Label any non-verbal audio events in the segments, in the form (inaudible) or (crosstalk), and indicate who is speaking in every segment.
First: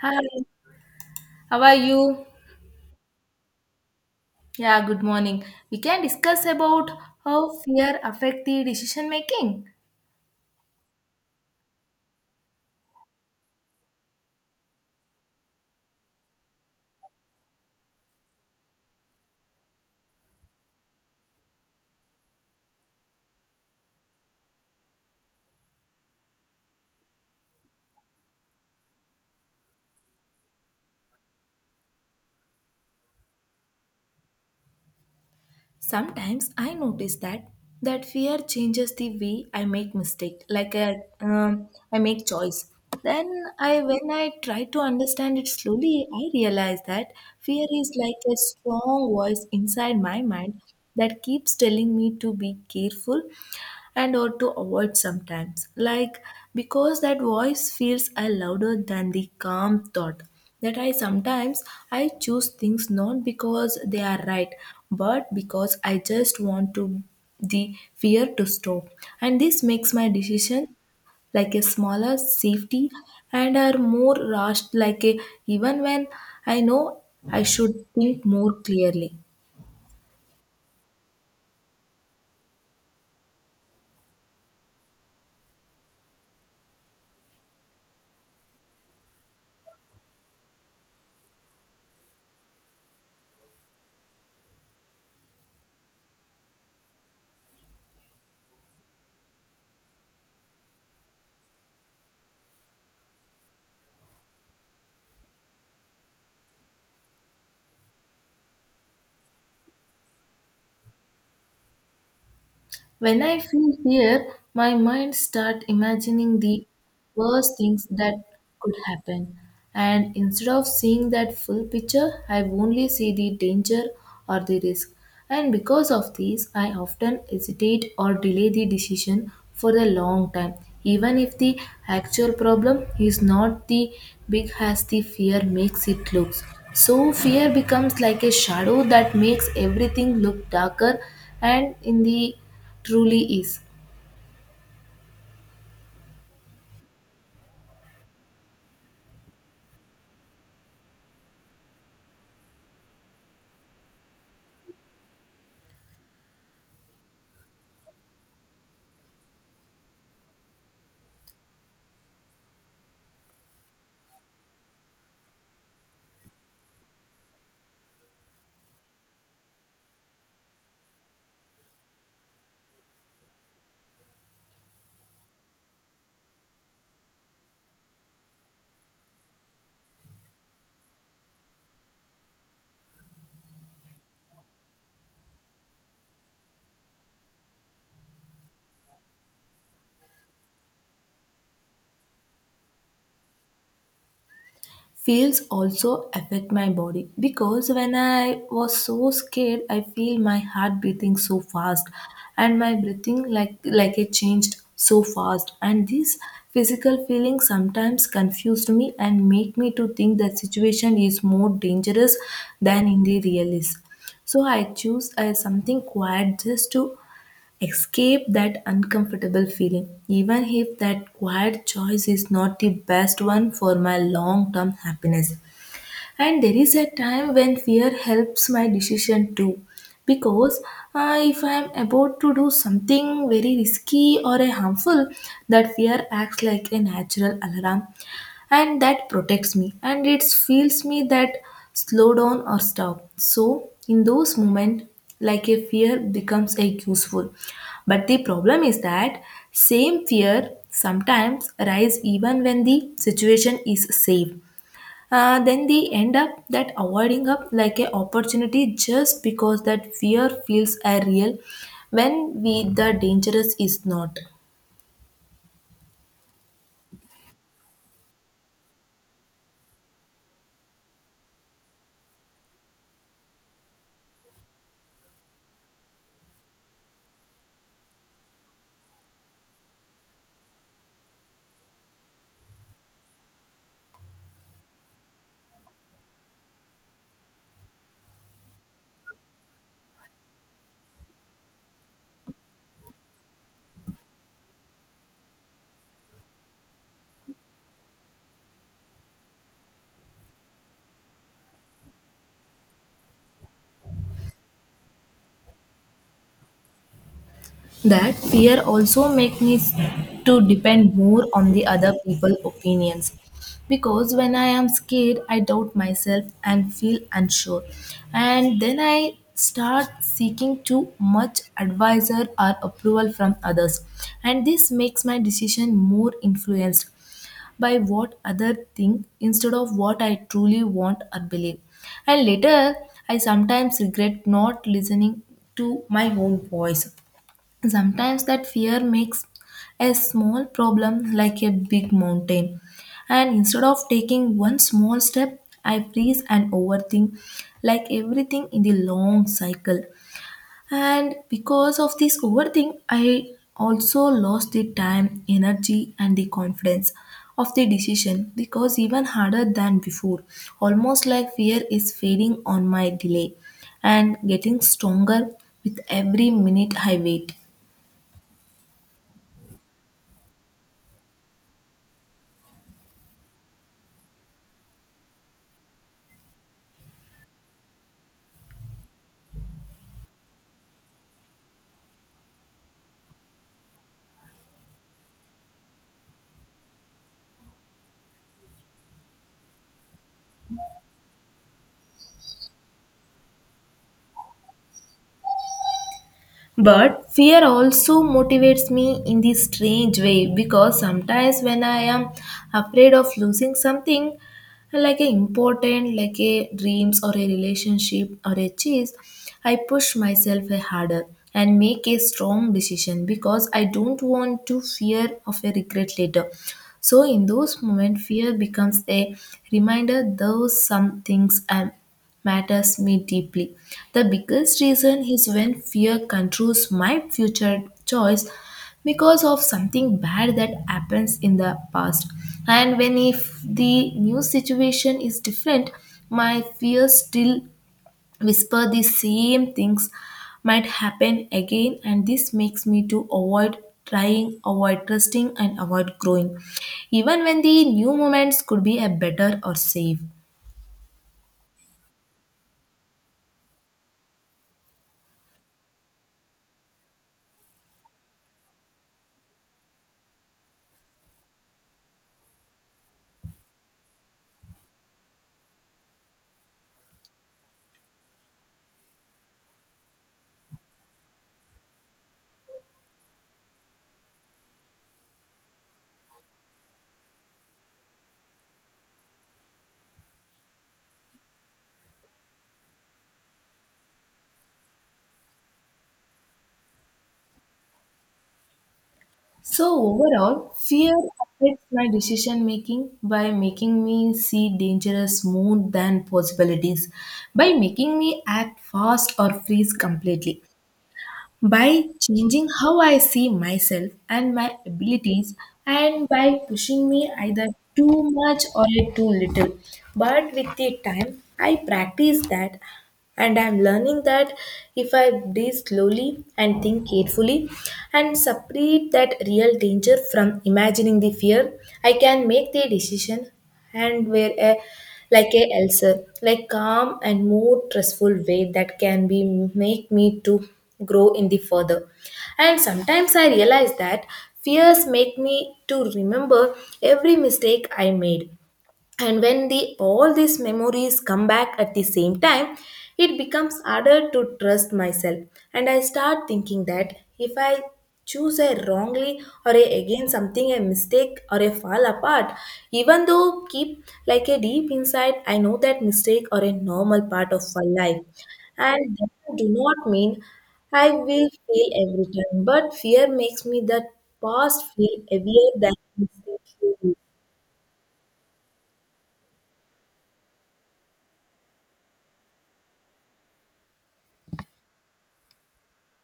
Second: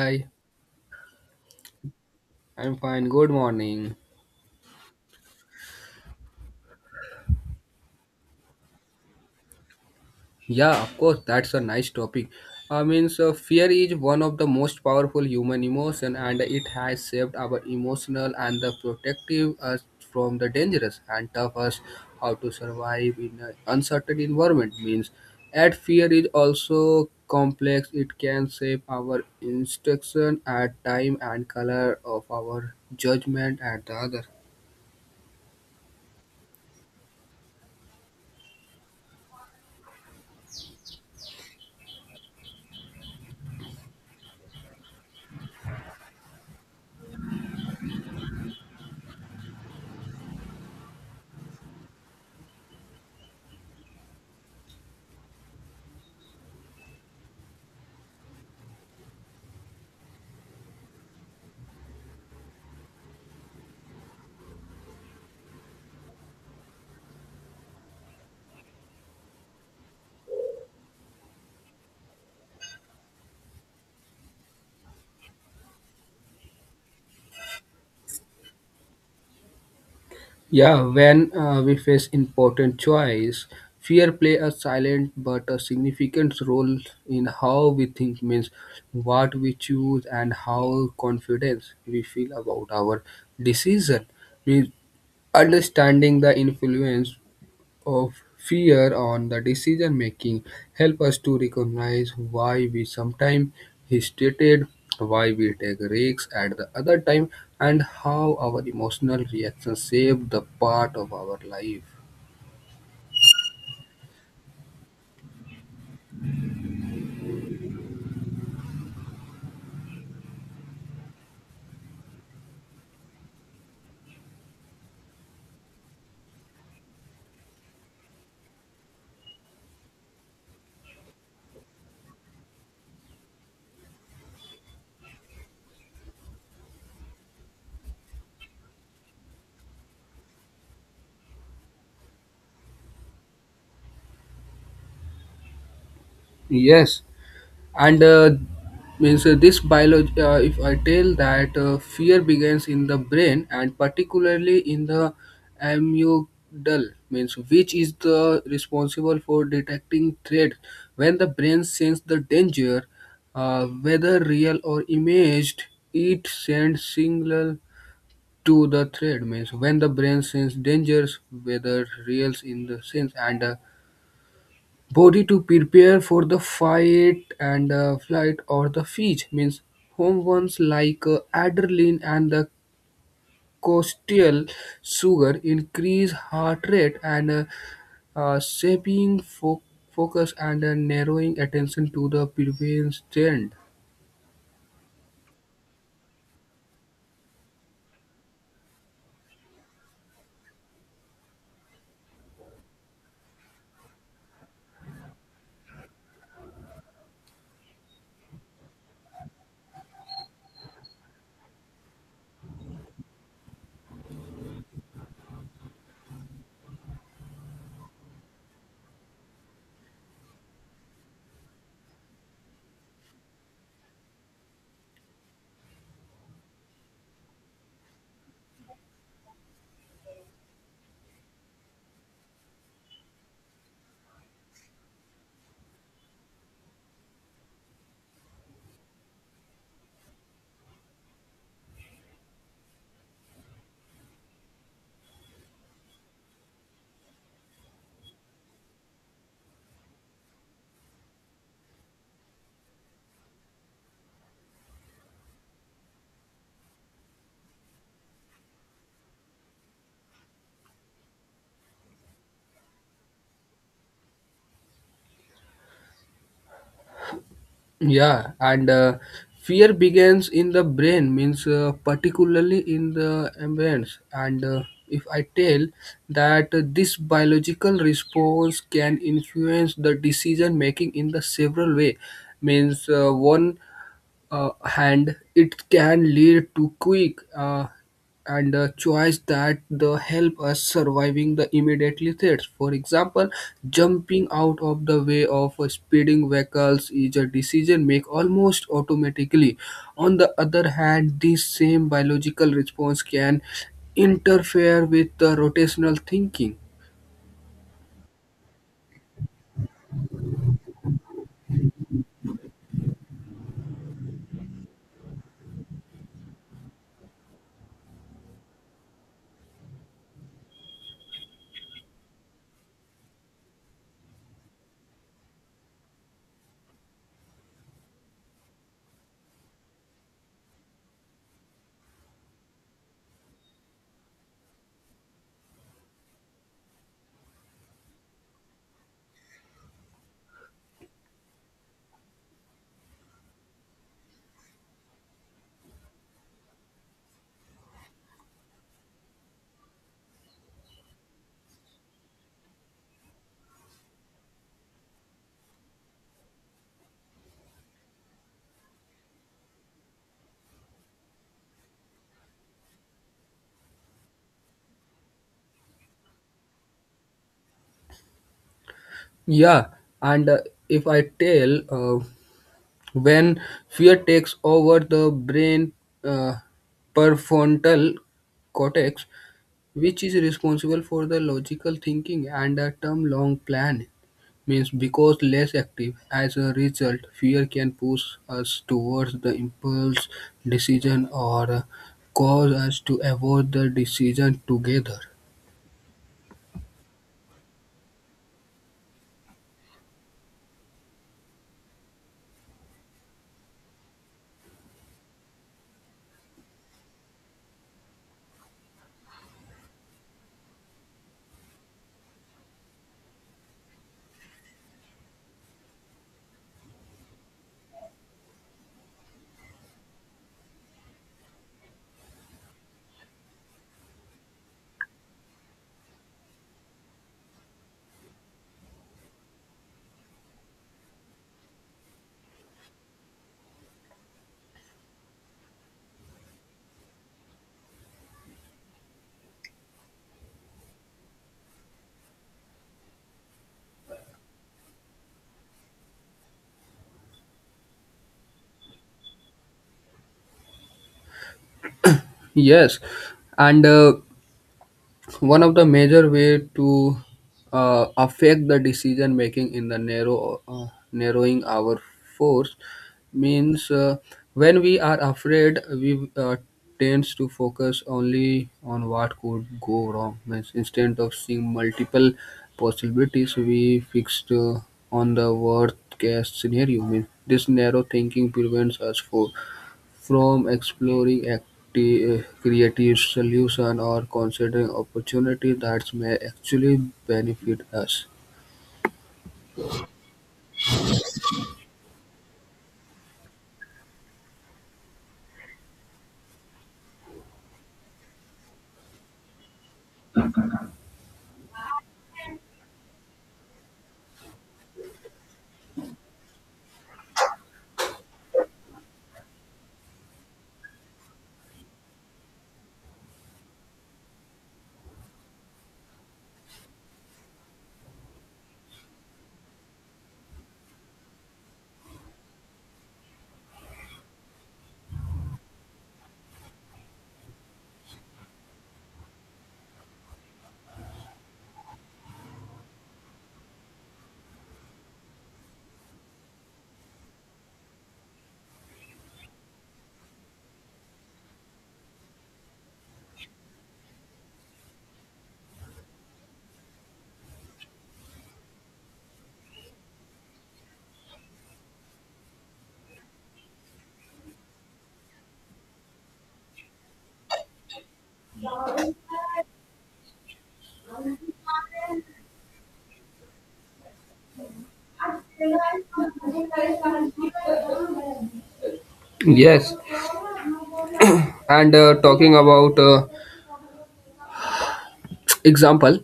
Speaker 1: Hi, how are you?
Speaker 2: I'm fine. Good morning.
Speaker 1: Yeah, good morning. We can discuss about how fear affect the decision making.
Speaker 2: Yeah, of course, that's a nice topic. I mean, so fear is one of the most powerful human emotion, and it has shaped our emotional and the protective us from the dangerous and tough us how to survive in an uncertain environment. Means, at fear is also complex. It can shape our instruction at time and color of our judgment at the other.
Speaker 1: Sometimes I notice that fear changes the way I make mistake, like I make choice. Then when I try to understand it slowly, I realize that fear is like a strong voice inside my mind that keeps telling me to be careful and or to avoid sometimes. Like because that voice feels louder than the calm thought that I sometimes I choose things not because they are right, but because I just want to the fear to stop. And this makes my decision like a smaller safety and are more rushed like a, even when I know I should think more clearly.
Speaker 2: Yeah, when we face important choice, fear play a silent but a significant role in how we think means what we choose and how confidence we feel about our decision. Means understanding the influence of fear on the decision making help us to recognize why we sometimes hesitated, why we take risks at the other time and how our emotional reactions shape the part of our life.
Speaker 1: When I feel fear, my mind start imagining the worst things that could happen. And instead of seeing that full picture, I only see the danger or the risk. And because of this, I often hesitate or delay the decision for a long time, even if the actual problem is not the big as the fear makes it looks. So fear becomes like a shadow that makes everything look darker and in the Truly is.
Speaker 2: Yes, and means this biology, if I tell that fear begins in the brain and particularly in the amygdala means which is the responsible for detecting threat. When the brain senses the danger, whether real or imaged, it sends signal to the threat means when the brain senses dangers whether real in the sense and body to prepare for the fight and flight or the feast means home ones like adrenaline and the cortisol. Sugar increase heart rate and uh, shaping fo- focus and narrowing attention to the prevention.
Speaker 1: Feels also affect my body because when I was so scared, I feel my heart beating so fast and my breathing like it changed so fast. And these physical feelings sometimes confused me and make me to think that situation is more dangerous than in the real is. So I choose something quiet just to escape that uncomfortable feeling, even if that quiet choice is not the best one for my long term happiness. And there is a time when fear helps my decision too. Because if I am about to do something very risky or a harmful, that fear acts like a natural alarm and that protects me and it feels me that slow down or stop. So in those moments, like a fear becomes a useful, but the problem is that same fear sometimes arise even when the situation is safe. Then they end up that avoiding up like a opportunity just because that fear feels a real when we the dangerous is not.
Speaker 2: Yeah, and fear begins in the brain, means particularly in the ambience. And if I tell that this biological response can influence the decision making in the several way, means one uh, and it can lead to quick and choice that the help us surviving the immediate threats. For example, jumping out of the way of speeding vehicles is a decision made almost automatically. On the other hand, this same biological response can interfere with the rotational thinking.
Speaker 1: That fear also makes me to depend more on the other people opinions. Because when I am scared, I doubt myself and feel unsure. And then I start seeking too much advisor or approval from others. And this makes my decision more influenced by what other think instead of what I truly want or believe. And later, I sometimes regret not listening to my own voice. Sometimes that fear makes a small problem like a big mountain. And instead of taking one small step, I freeze and overthink like everything in the long cycle. And because of this overthink, I also lost the time, energy, and the confidence of the decision because even harder than before, almost like fear is fading on my delay and getting stronger with every minute I wait.
Speaker 2: Yeah, and if I tell when fear takes over the brain, uh, prefrontal cortex, which is responsible for the logical thinking and the term long plan means because less active as a result fear can push us towards the impulse decision or cause us to avoid the decision together.
Speaker 1: But fear also motivates me in this strange way because sometimes when I am afraid of losing something like a important, like a dreams or a relationship or a cheese, I push myself a harder and make a strong decision because I don't want to fear of a regret later. So in those moments, fear becomes a reminder though some things matters me deeply. The biggest reason is when fear controls my future choice because of something bad that happens in the past. And when if the new situation is different, my fear still whisper the same things might happen again, and this makes me to avoid trying, avoid trusting, and avoid growing even when the new moments could be a better or safe.
Speaker 2: Yes, and one of the major way to affect the decision making in the narrow narrowing our force means when we are afraid we tends to focus only on what could go wrong means instead of seeing multiple possibilities we fixed on the worst case scenario means this narrow thinking prevents us for from exploring creative solutions or considering opportunities that may actually benefit us.
Speaker 1: So overall, fear affects my decision making by making me see dangerous more than possibilities, by making me act fast or freeze completely, by changing how I see myself and my abilities, and by pushing me either too much or too little. But with the time, I practice that, and I'm learning that if I breathe slowly and think carefully and separate that real danger from imagining the fear, I can make the decision and where a, like a ulcer, like calm and more trustful way that can be make me to grow in the further. And sometimes I realize that fears make me to remember every mistake I made, and when the all these memories come back at the same time, it becomes harder to trust myself. And I start thinking that if I choose a wrongly or a, again something a mistake or a fall apart, even though keep like a deep inside I know that mistake or a normal part of my life, and that do not mean I will fail every time, but fear makes me that past feel heavier than mistake.
Speaker 2: Yes, and talking about example,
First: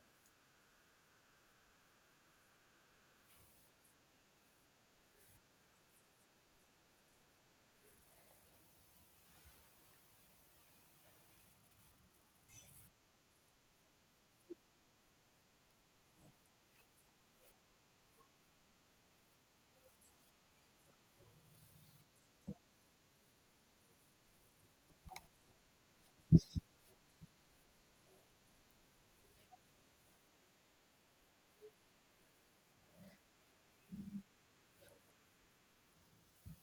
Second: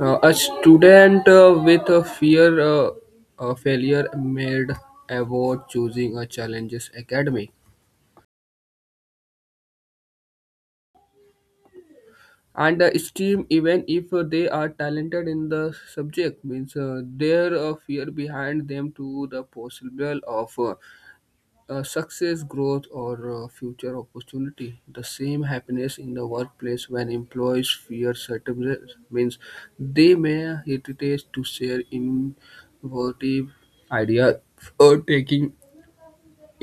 Speaker 2: a student with a fear of failure made avoid choosing a challenges academy and esteem even if they are talented in the subject means there a fear behind them to the possible of success growth or future opportunity the same happiness in the workplace when employees fear certain risks, means they may hesitate to share innovative ideas or taking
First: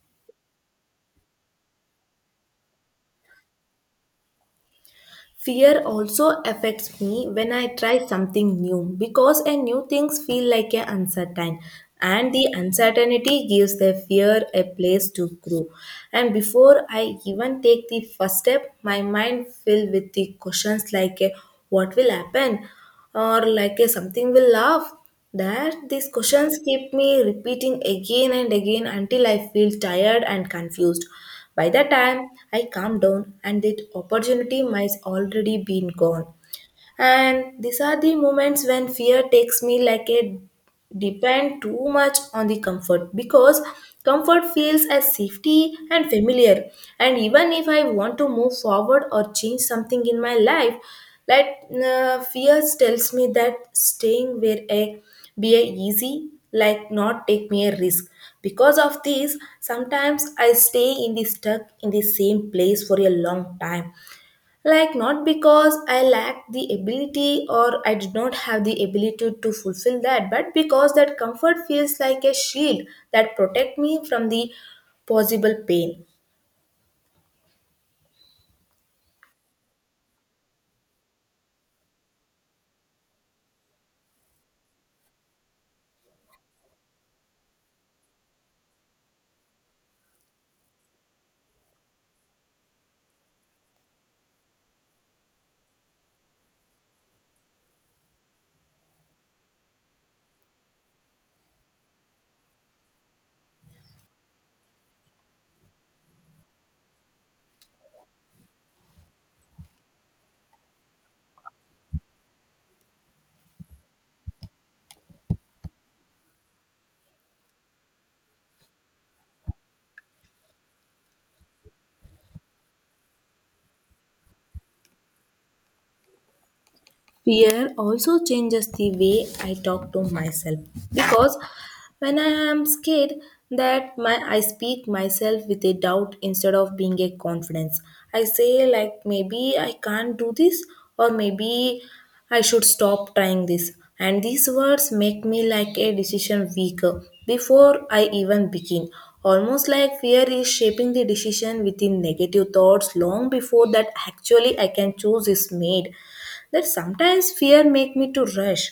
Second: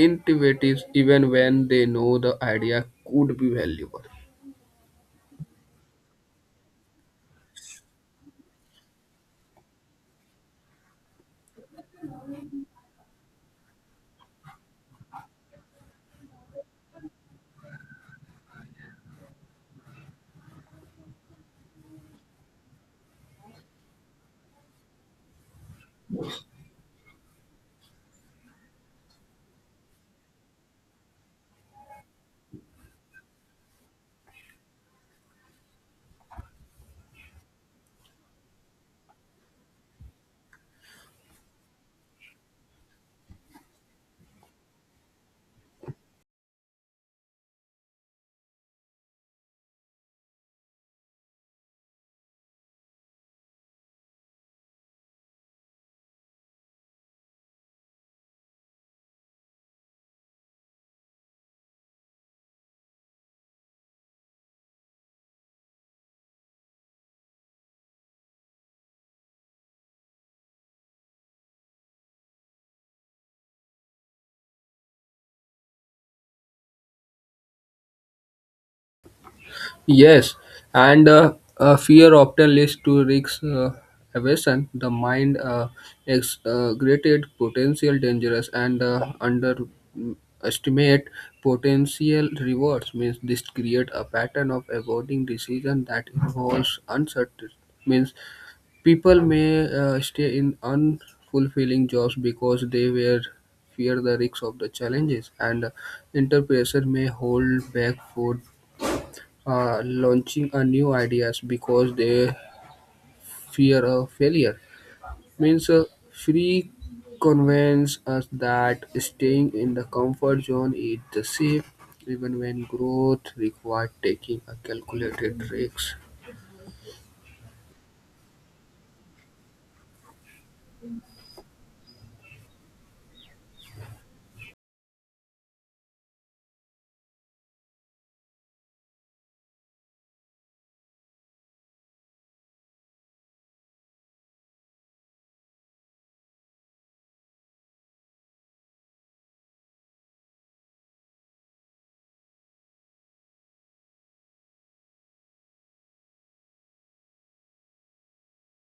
Speaker 2: initiatives even when they know the idea could be valuable.
Speaker 1: Fear also affects me when I try something new because a new things feel like a uncertain, and the uncertainty gives the fear a place to grow. And before I even take the first step, my mind filled with the questions like a, what will happen, or like a, something will laugh. That these questions keep me repeating again and again until I feel tired and confused. By the time I calm down, and that opportunity might already been gone. And these are the moments when fear takes me like a depend too much on the comfort because comfort feels as safety and familiar. And even if I want to move forward or change something in my life, like fear tells me that staying where I be a easy like not take me a risk. Because of this, sometimes I stay in the stuck in the same place for a long time, like not because I lacked the ability or I did not have the ability to fulfill that, but because that comfort feels like a shield that protect me from the possible pain.
Speaker 2: Yes, and fear often leads to risk aversion. The mind greated potential dangers and underestimate potential rewards. Means this create a pattern of avoiding decision that involves uncertainty. Means people may stay in unfulfilling jobs because they were fear the risks of the challenges and entrepreneurs may hold back for launching a new ideas because they fear a failure means free convince us that staying in the comfort zone is the safe even when growth requires taking a calculated risks.
Speaker 1: Fear also changes the way I talk to myself because when I am scared, that my I speak myself with a doubt instead of being a confidence. I say, like maybe I can't do this, or maybe I should stop trying this. And these words make me like a decision weaker before I even begin. Almost like fear is shaping the decision within negative thoughts long before that actually I can choose is made. That sometimes fear make me to rush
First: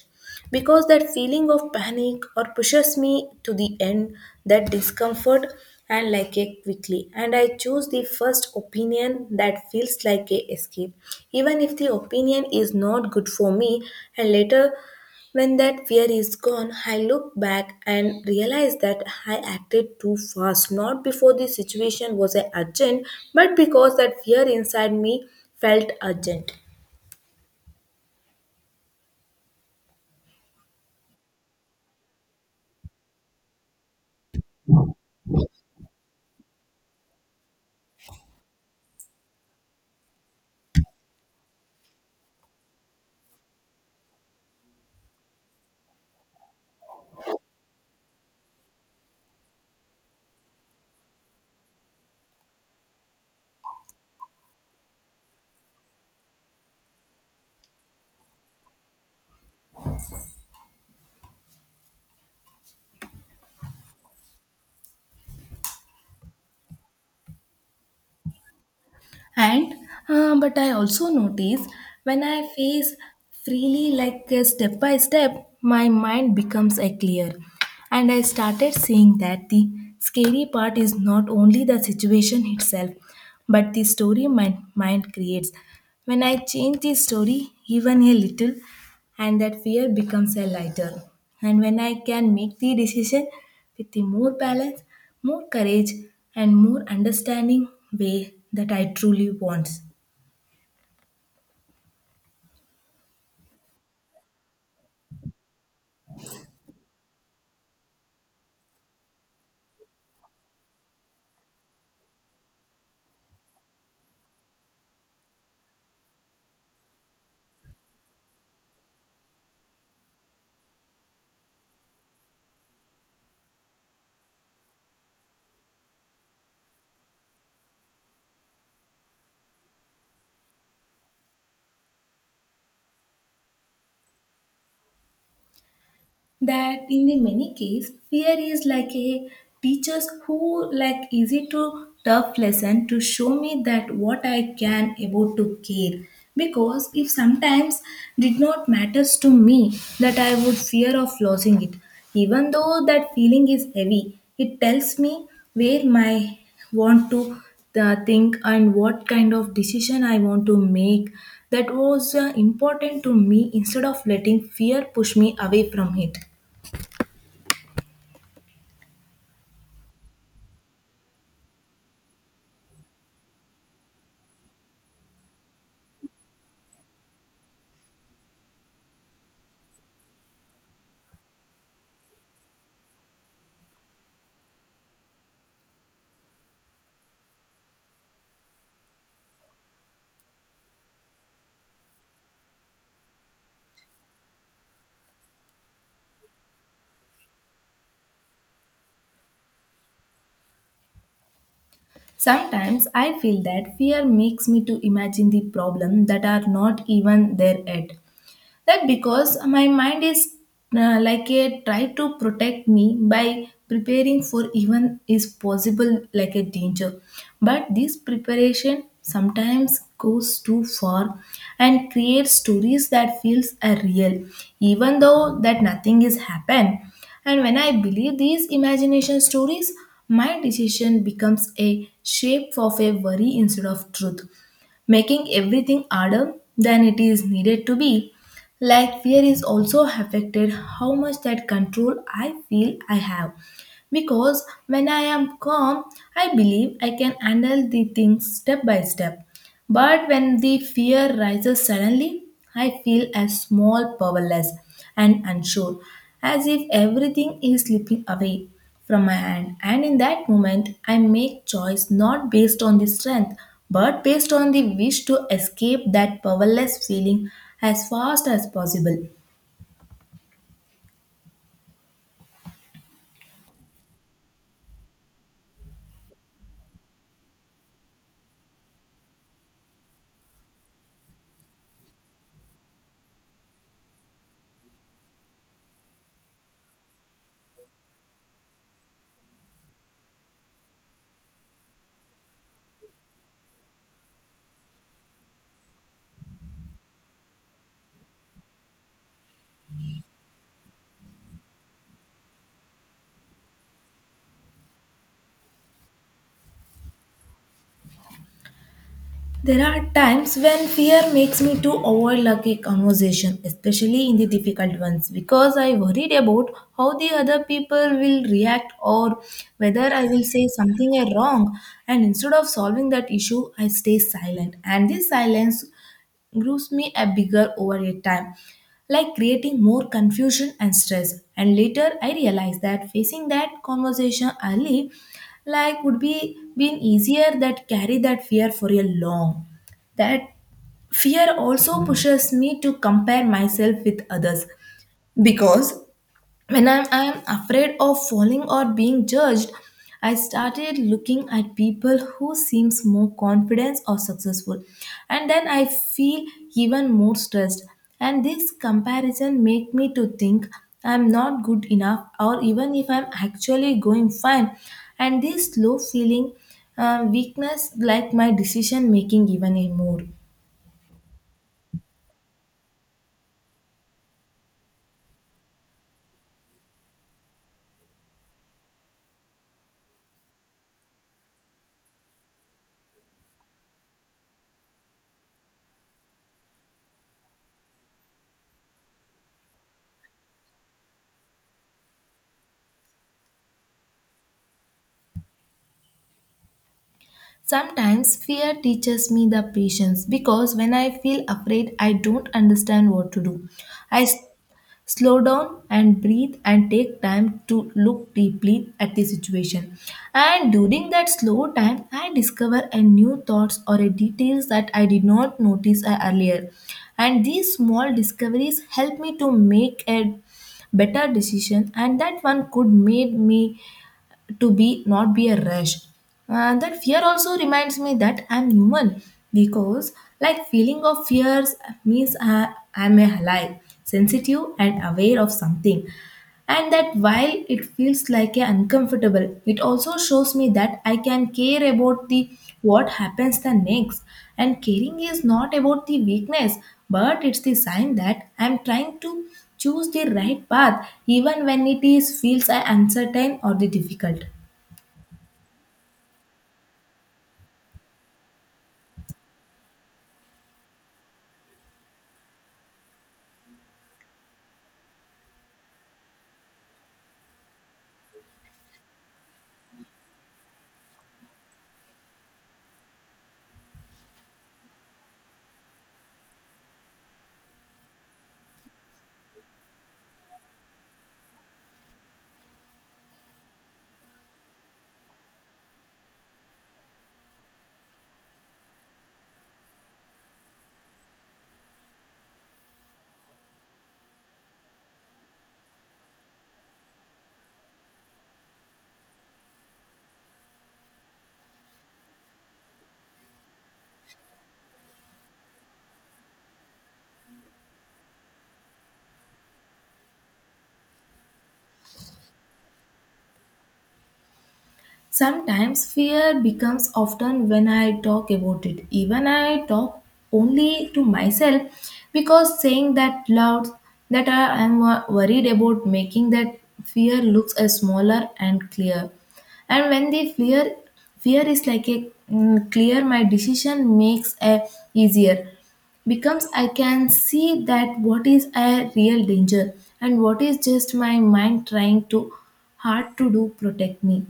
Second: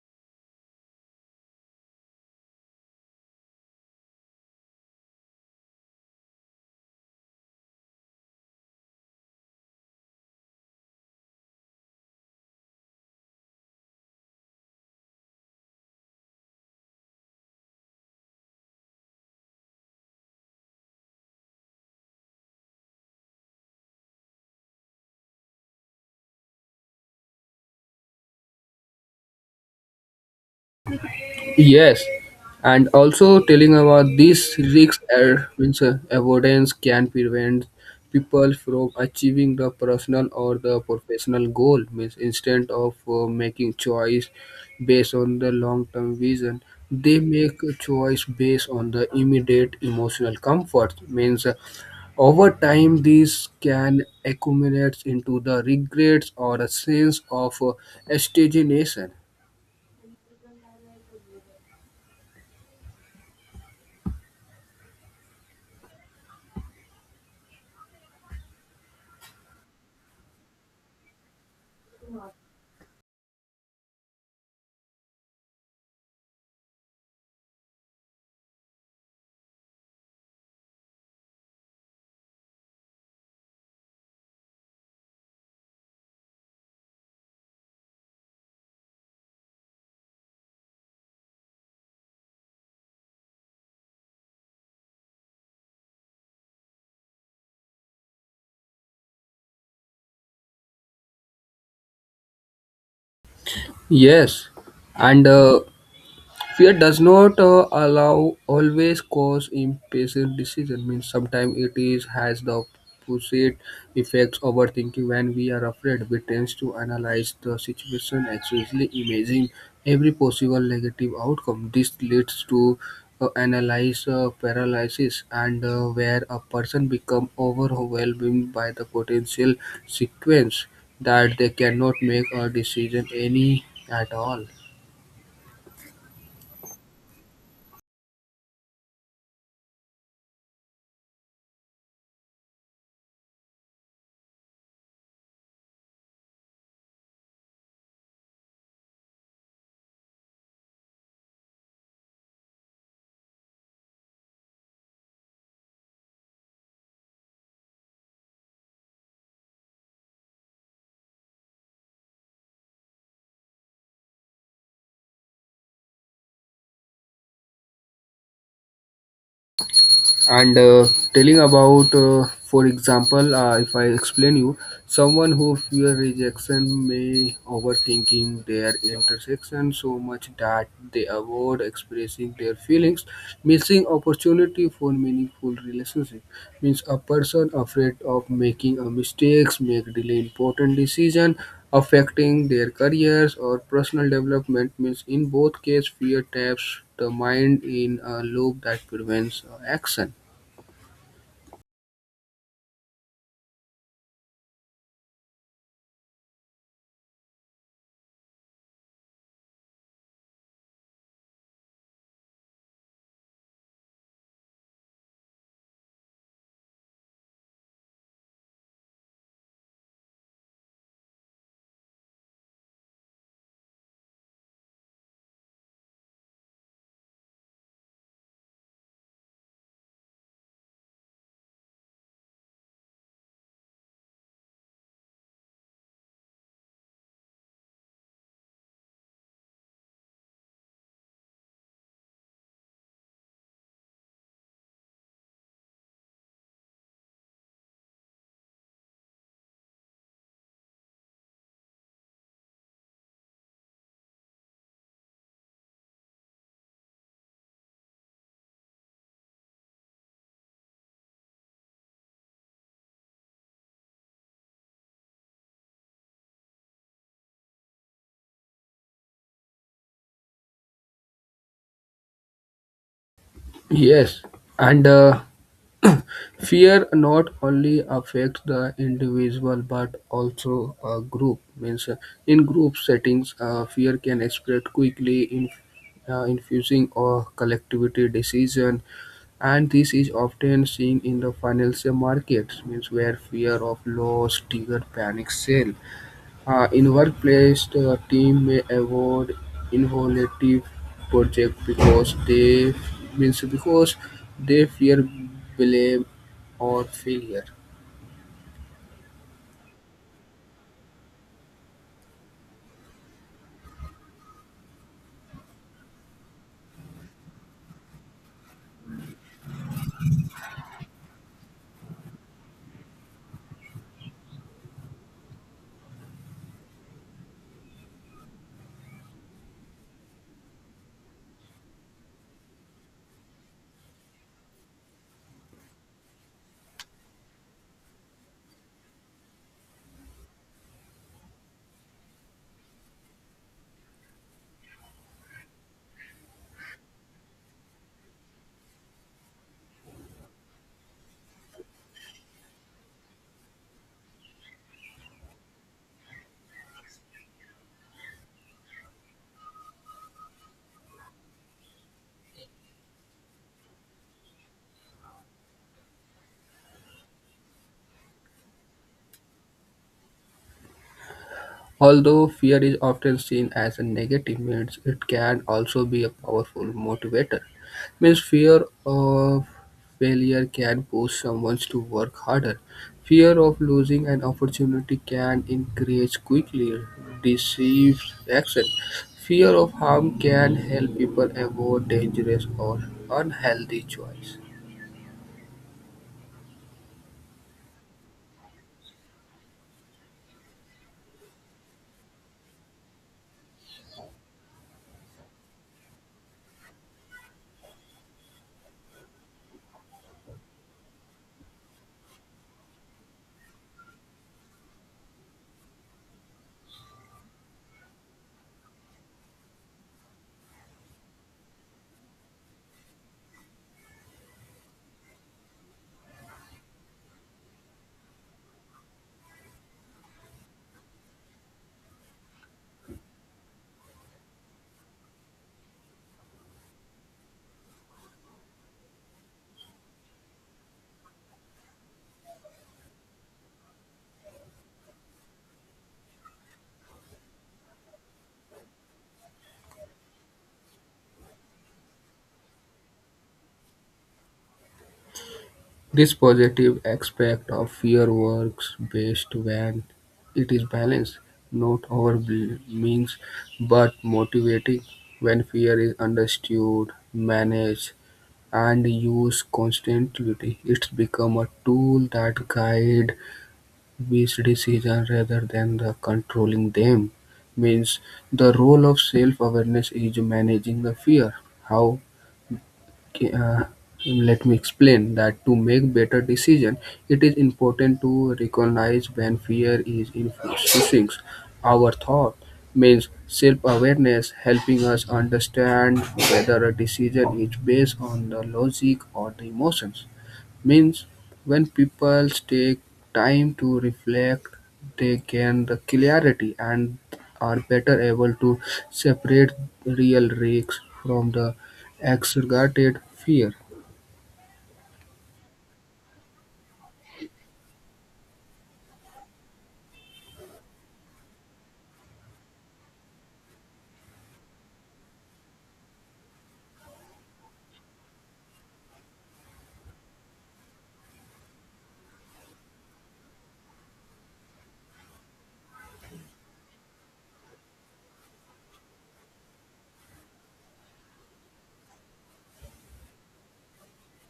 Speaker 1: because that feeling of panic or pushes me to the end that discomfort, and like a quickly, and I choose the first opinion that feels like a escape, even if the opinion is not good for me. And later, when that fear is gone, I look back and realize that I acted too fast, not before the situation was urgent, but because that fear inside me felt urgent.
Speaker 2: Yes, and also telling about these risks are means avoidance can prevent people from achieving the personal or the professional goal. Means instead of making choice based on the long-term vision, they make a choice based on the immediate emotional comfort. Means over time, these can accumulate into the regrets or a sense of stagnation.
Speaker 1: And but I also notice when I face freely, like step by step, my mind becomes a clear. And I started seeing that the scary part is not only the situation itself, but the story my mind creates. When I change the story even a little, and that fear becomes a lighter. And when I can make the decision with the more balance, more courage, and more understanding way that I truly want.
Speaker 2: Yes, and. Fear does not allow always cause impatient decision. Means sometimes it is has the opposite effects overthinking. When we are afraid, we tend to analyze the situation, actually imagine every possible negative outcome. This leads to analyze paralysis, and where a person become overwhelmed by the potential sequence that they cannot make a decision any at all.
Speaker 1: That in the many case, fear is like a teachers who like easy to tough lesson to show me that what I can able to care, because if sometimes did not matters to me, that I would fear of losing it. Even though that feeling is heavy, it tells me where my want to think, and what kind of decision I want to make that was important to me, instead of letting fear push me away from it.
Speaker 2: And telling about for example, if I explain you someone who fear rejection may overthinking their intersection so much that they avoid expressing their feelings missing opportunity for meaningful relationship means a person afraid of making a mistakes make delay important decision affecting their careers or personal development means in both case, fear taps the mind in a loop that prevents action.
Speaker 1: Sometimes I feel that fear makes me to imagine the problem that are not even there yet. That because my mind is like a try to protect me by preparing for even is possible like a danger. But this preparation sometimes goes too far and creates stories that feels are real, even though that nothing is happened. And when I believe these imagination stories, my decision becomes a shape of a worry instead of truth, making everything harder than it is needed to be. Like fear is also affected how much that control I feel I have, because when I am calm, I believe I can handle the things step by step. But when the fear rises suddenly, I feel as small, powerless, and unsure, as if everything is slipping away from my hand. And in that moment, I make choice not based on the strength, but based on the wish to escape that powerless feeling as fast as possible.
Speaker 2: Yes, and (clears throat) fear not only affects the individual but also a group. Means in group settings, fear can spread quickly, in, infusing or collectivity decision, and this is often seen in the financial markets. Means where fear of loss trigger panic sale. In workplace, the team may avoid innovative project because they means because they fear blame or failure.
Speaker 1: There are times when fear makes me to overlook a conversation, especially in the difficult ones, because I worried about how the other people will react or whether I will say something wrong. And instead of solving that issue, I stay silent. And this silence grows me a bigger over a time, like creating more confusion and stress. And later I realized that facing that conversation early like would be been easier that carry that fear for a long. That fear also pushes me to compare myself with others, because when I'm afraid of falling or being judged, I started looking at people who seems more confident or successful, and then I feel even more stressed. And this comparison make me to think I'm not good enough, or even if I'm actually going fine. And this low feeling, weakness like my decision making even more.
Speaker 2: Although fear is often seen as a negative means, it can also be a powerful motivator. Means fear of failure can push someone to work harder. Fear of losing an opportunity can encourage quickly deceive action. Fear of harm can help people avoid dangerous or unhealthy choice.
Speaker 1: Sometimes fear teaches me the patience, because when I feel afraid, I don't understand what to do. I s- slow down and breathe and take time to look deeply at the situation. And during that slow time, I discover a new thoughts or a details that I did not notice earlier. And these small discoveries help me to make a better decision, and that one could made me to be not be a rush. That fear also reminds me that I'm human, because like feeling of fears means I'm alive, sensitive and aware of something. And that while it feels like a uncomfortable, it also shows me that I can care about the what happens the next. And caring is not about the weakness, but it's the sign that I'm trying to choose the right path, even when it is feels uncertain or the difficult.
Speaker 2: This positive aspect of fear works best when it is balanced, not overwhelming but motivating. When fear is understood, managed, and used constantly, it becomes a tool that guides these decisions rather than the controlling them. Means the role of self awareness is managing the fear. How? Okay, let me explain that to make better decision it is important to recognize when fear is influencing our thought means self-awareness helping us understand whether a decision is based on the logic or the emotions. Means when people take time to reflect, they gain the clarity and are better able to separate real risks from the exaggerated fear.
Speaker 1: Sometimes fear becomes often when I talk about it. Even I talk only to myself, because saying that loud that I am worried about, making that fear looks a smaller and clear. And when the fear is like a clear, my decision makes a easier, becomes I can see that what is a real danger and what is just my mind trying to hard to do protect me.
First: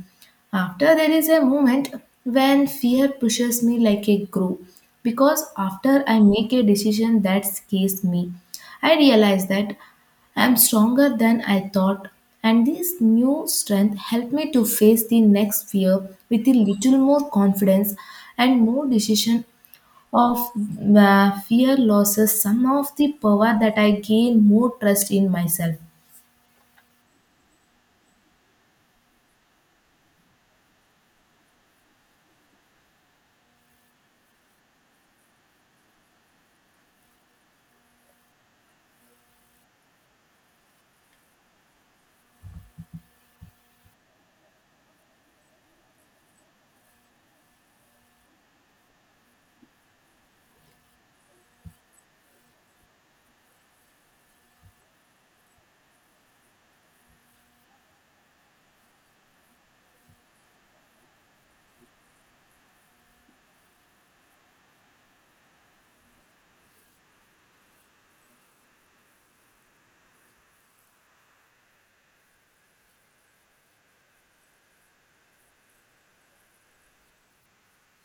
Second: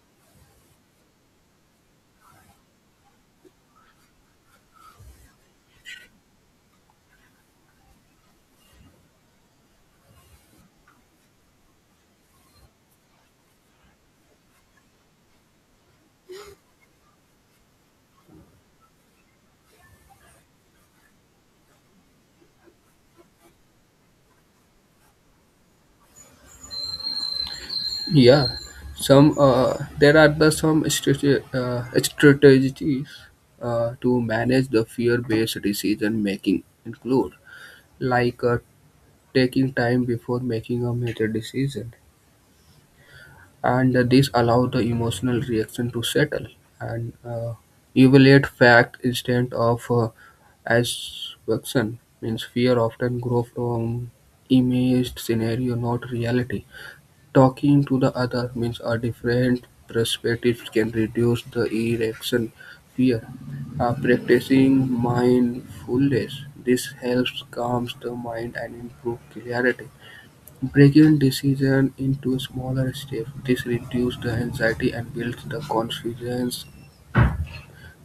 Speaker 1: After there is a moment when fear pushes me like a groove, because after I make a decision that scares me, I realize that I am stronger than I thought, and this new strength helped me to face the next fear with a little more confidence and more decision. Of Fear losses some of the power that I gain more trust in myself.
Speaker 2: Yeah, some there are the some strategies to manage the fear-based decision making include like taking time before making a major decision and this allows the emotional reaction to settle and evaluate fact instead of assumption. Means fear often grows from imaged scenario, not reality. Talking to the other means a different perspective can reduce the erection fear. Practicing mindfulness this helps calms the mind and improve clarity. Breaking decisions into smaller steps, this reduces the anxiety and builds the confidence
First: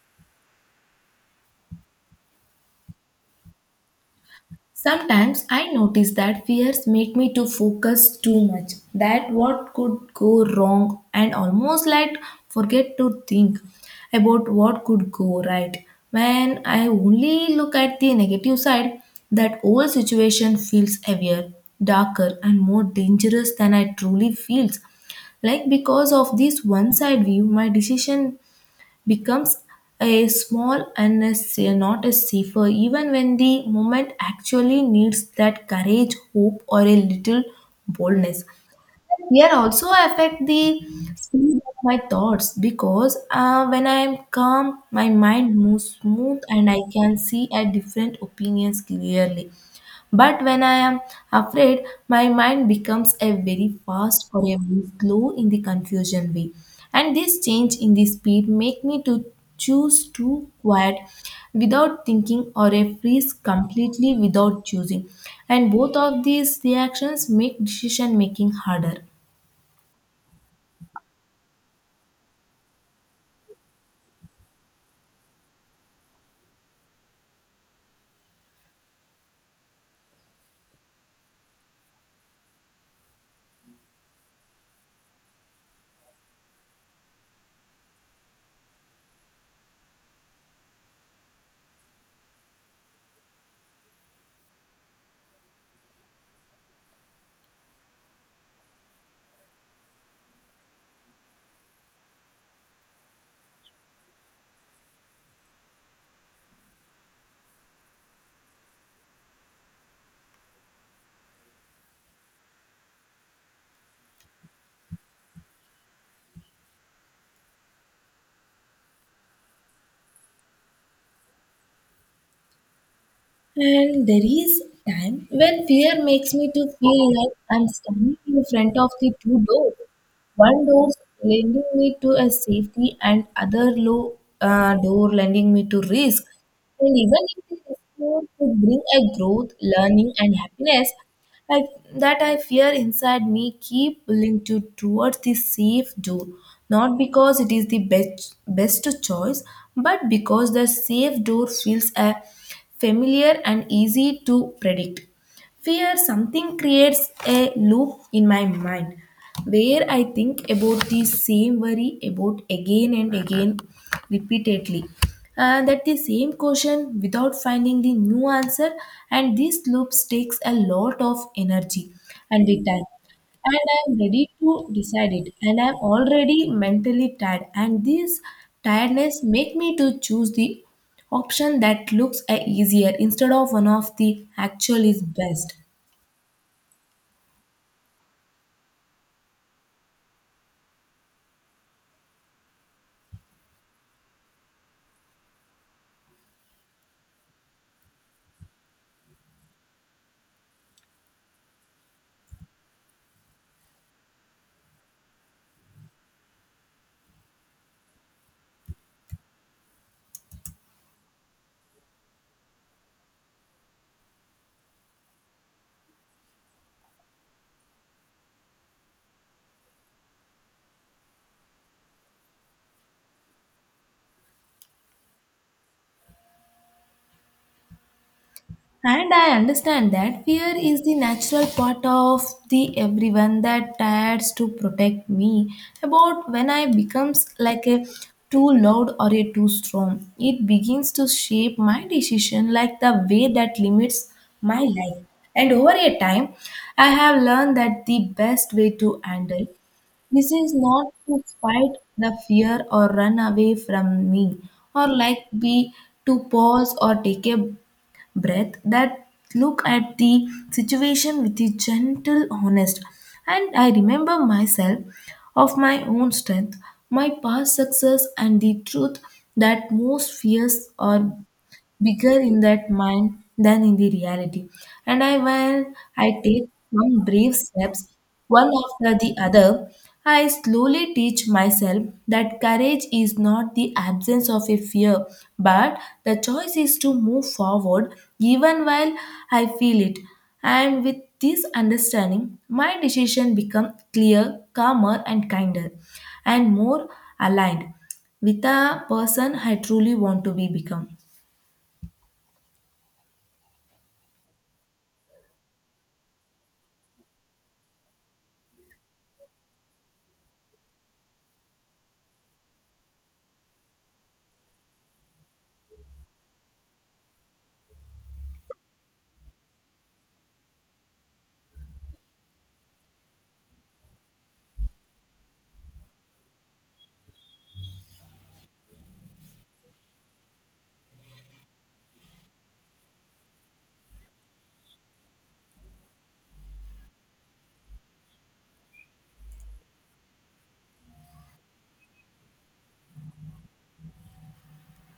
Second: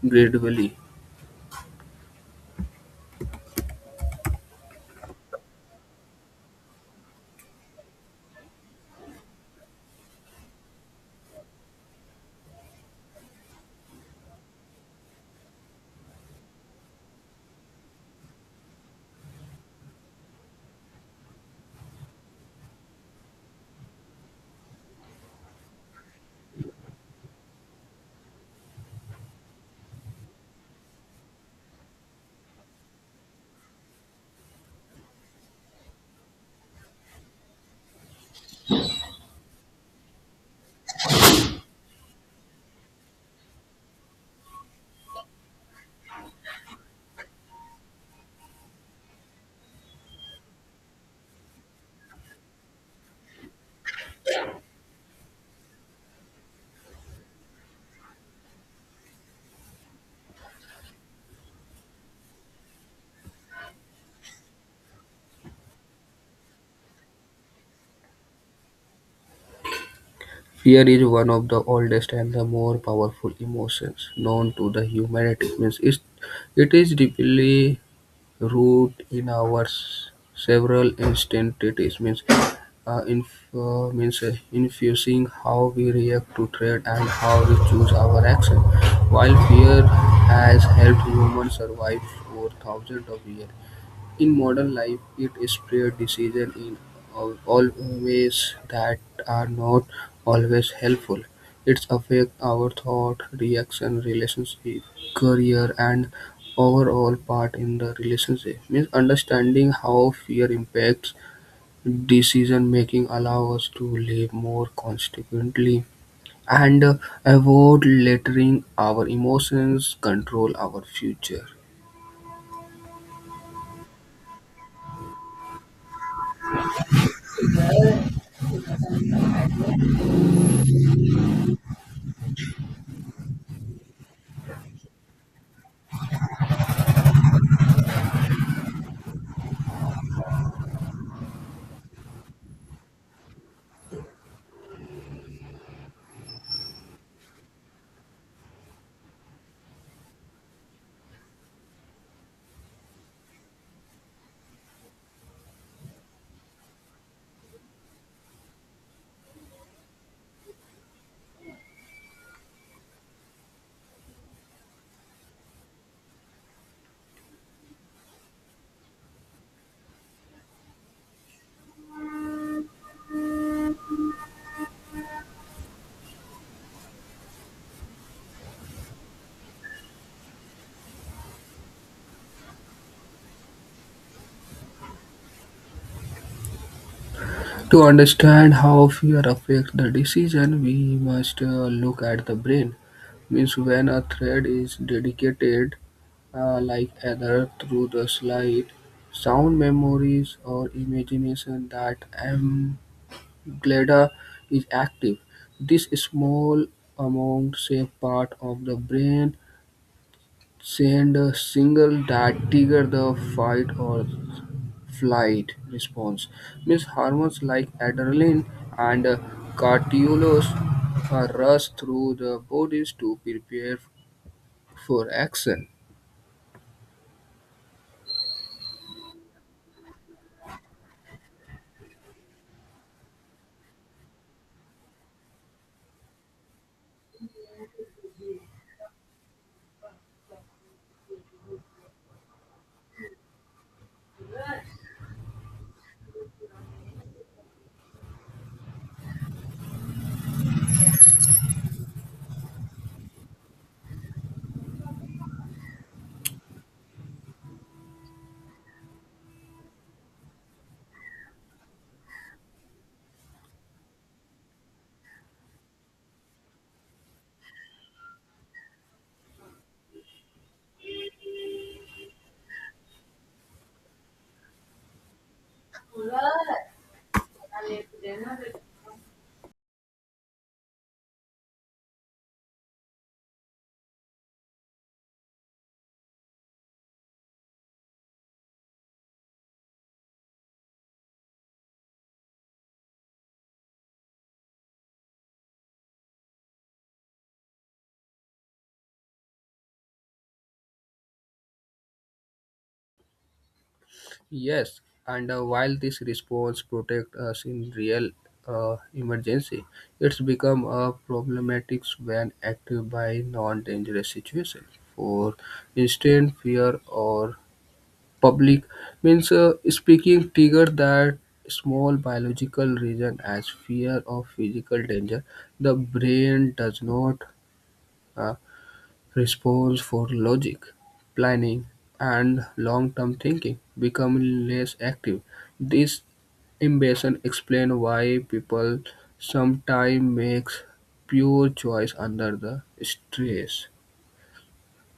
Speaker 2: gradually.
Speaker 1: Sometimes I notice that fears make me to focus too much, that what could go wrong and almost like forget to think about what could go right. When I only look at the negative side, that whole situation feels heavier, darker and more dangerous than I truly feels. Like because of this one side view, my decision becomes a small and not a safer, even when the moment actually needs that courage, hope, or a little boldness. Here also affect the speed of my thoughts, because when I am calm, my mind moves smooth and I can see a different opinions clearly. But when I am afraid, my mind becomes a very fast or a very slow in the confusion way. And this change in the speed make me to choose to quiet without thinking or a freeze completely without choosing. And both of these reactions make decision making harder.
Speaker 2: Fear is one of the oldest and the more powerful emotions known to the humanity. Means it, it is deeply root in our several instances means infusing how we react to threat and how we choose our action. While fear has helped humans survive for thousands of years, in modern life, it is rare pre-decision in all ways that are not always helpful. It affects our thought, reaction, relationship, career, and overall part in the relationship. Means understanding how fear impacts decision making allows us to live more consequently and avoid letting our emotions control our future.
Speaker 1: And there is time when fear makes me to feel like I'm standing in front of the two doors. One door lending me to a safety, and other low door lending me to risk. And even if this door could bring a growth, learning and happiness, I, that I fear inside me keep pulling to towards the safe door, not because it is the best choice, but because the safe door feels a familiar and easy to predict. Fear something creates a loop in my mind where I think about the same worry about again and again repeatedly. That the same question without finding the new answer, and this loop takes a lot of energy and the time, and I'm ready to decide it. And I'm already mentally tired, and this tiredness make me to choose the option that looks easier instead of one of the actual is best.
Speaker 2: To understand how fear affects the decision, we must look at the brain. Means when a thread is dedicated, like either through the slide, sound memories or imagination that amygdala is active. This small amount safe part of the brain send a signal that trigger the fight or flight response. Means hormones like adrenaline and cortisol rush through the bodies to prepare for action.
Speaker 1: And I understand that fear is the natural part of the everyone that tries to protect me, about when I becomes like a too loud or a too strong. It begins to shape my decision like the way that limits my life. And over a time, I have learned that the best way to handle this is not to fight the fear or run away from me, or like be to pause or take a breath, that look at the situation with a gentle honest. And I remember myself of my own strength, my past success, and the truth that most fears are bigger in that mind than in the reality. And I, while I take some brave steps, one after the other, I slowly teach myself that courage is not the absence of a fear, but the choice is to move forward even while I feel it. And with this understanding, my decision become clear, calmer, and kinder, and more aligned with the person I truly want to be become.
Speaker 2: Yes, and while this response protects us in real emergency, it's become a problematic when active by non-dangerous situations. For instance, fear or public means speaking trigger that small biological reason as fear of physical danger. The brain does not uh, respond for logic planning and long-term thinking becoming less active. This imbalance explains why people sometimes makes pure choice under the stress.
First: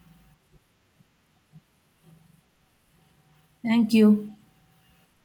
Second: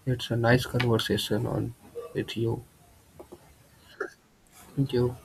Speaker 2: It's a nice conversation on with you.
Speaker 1: Thank you.
Speaker 2: Thank you.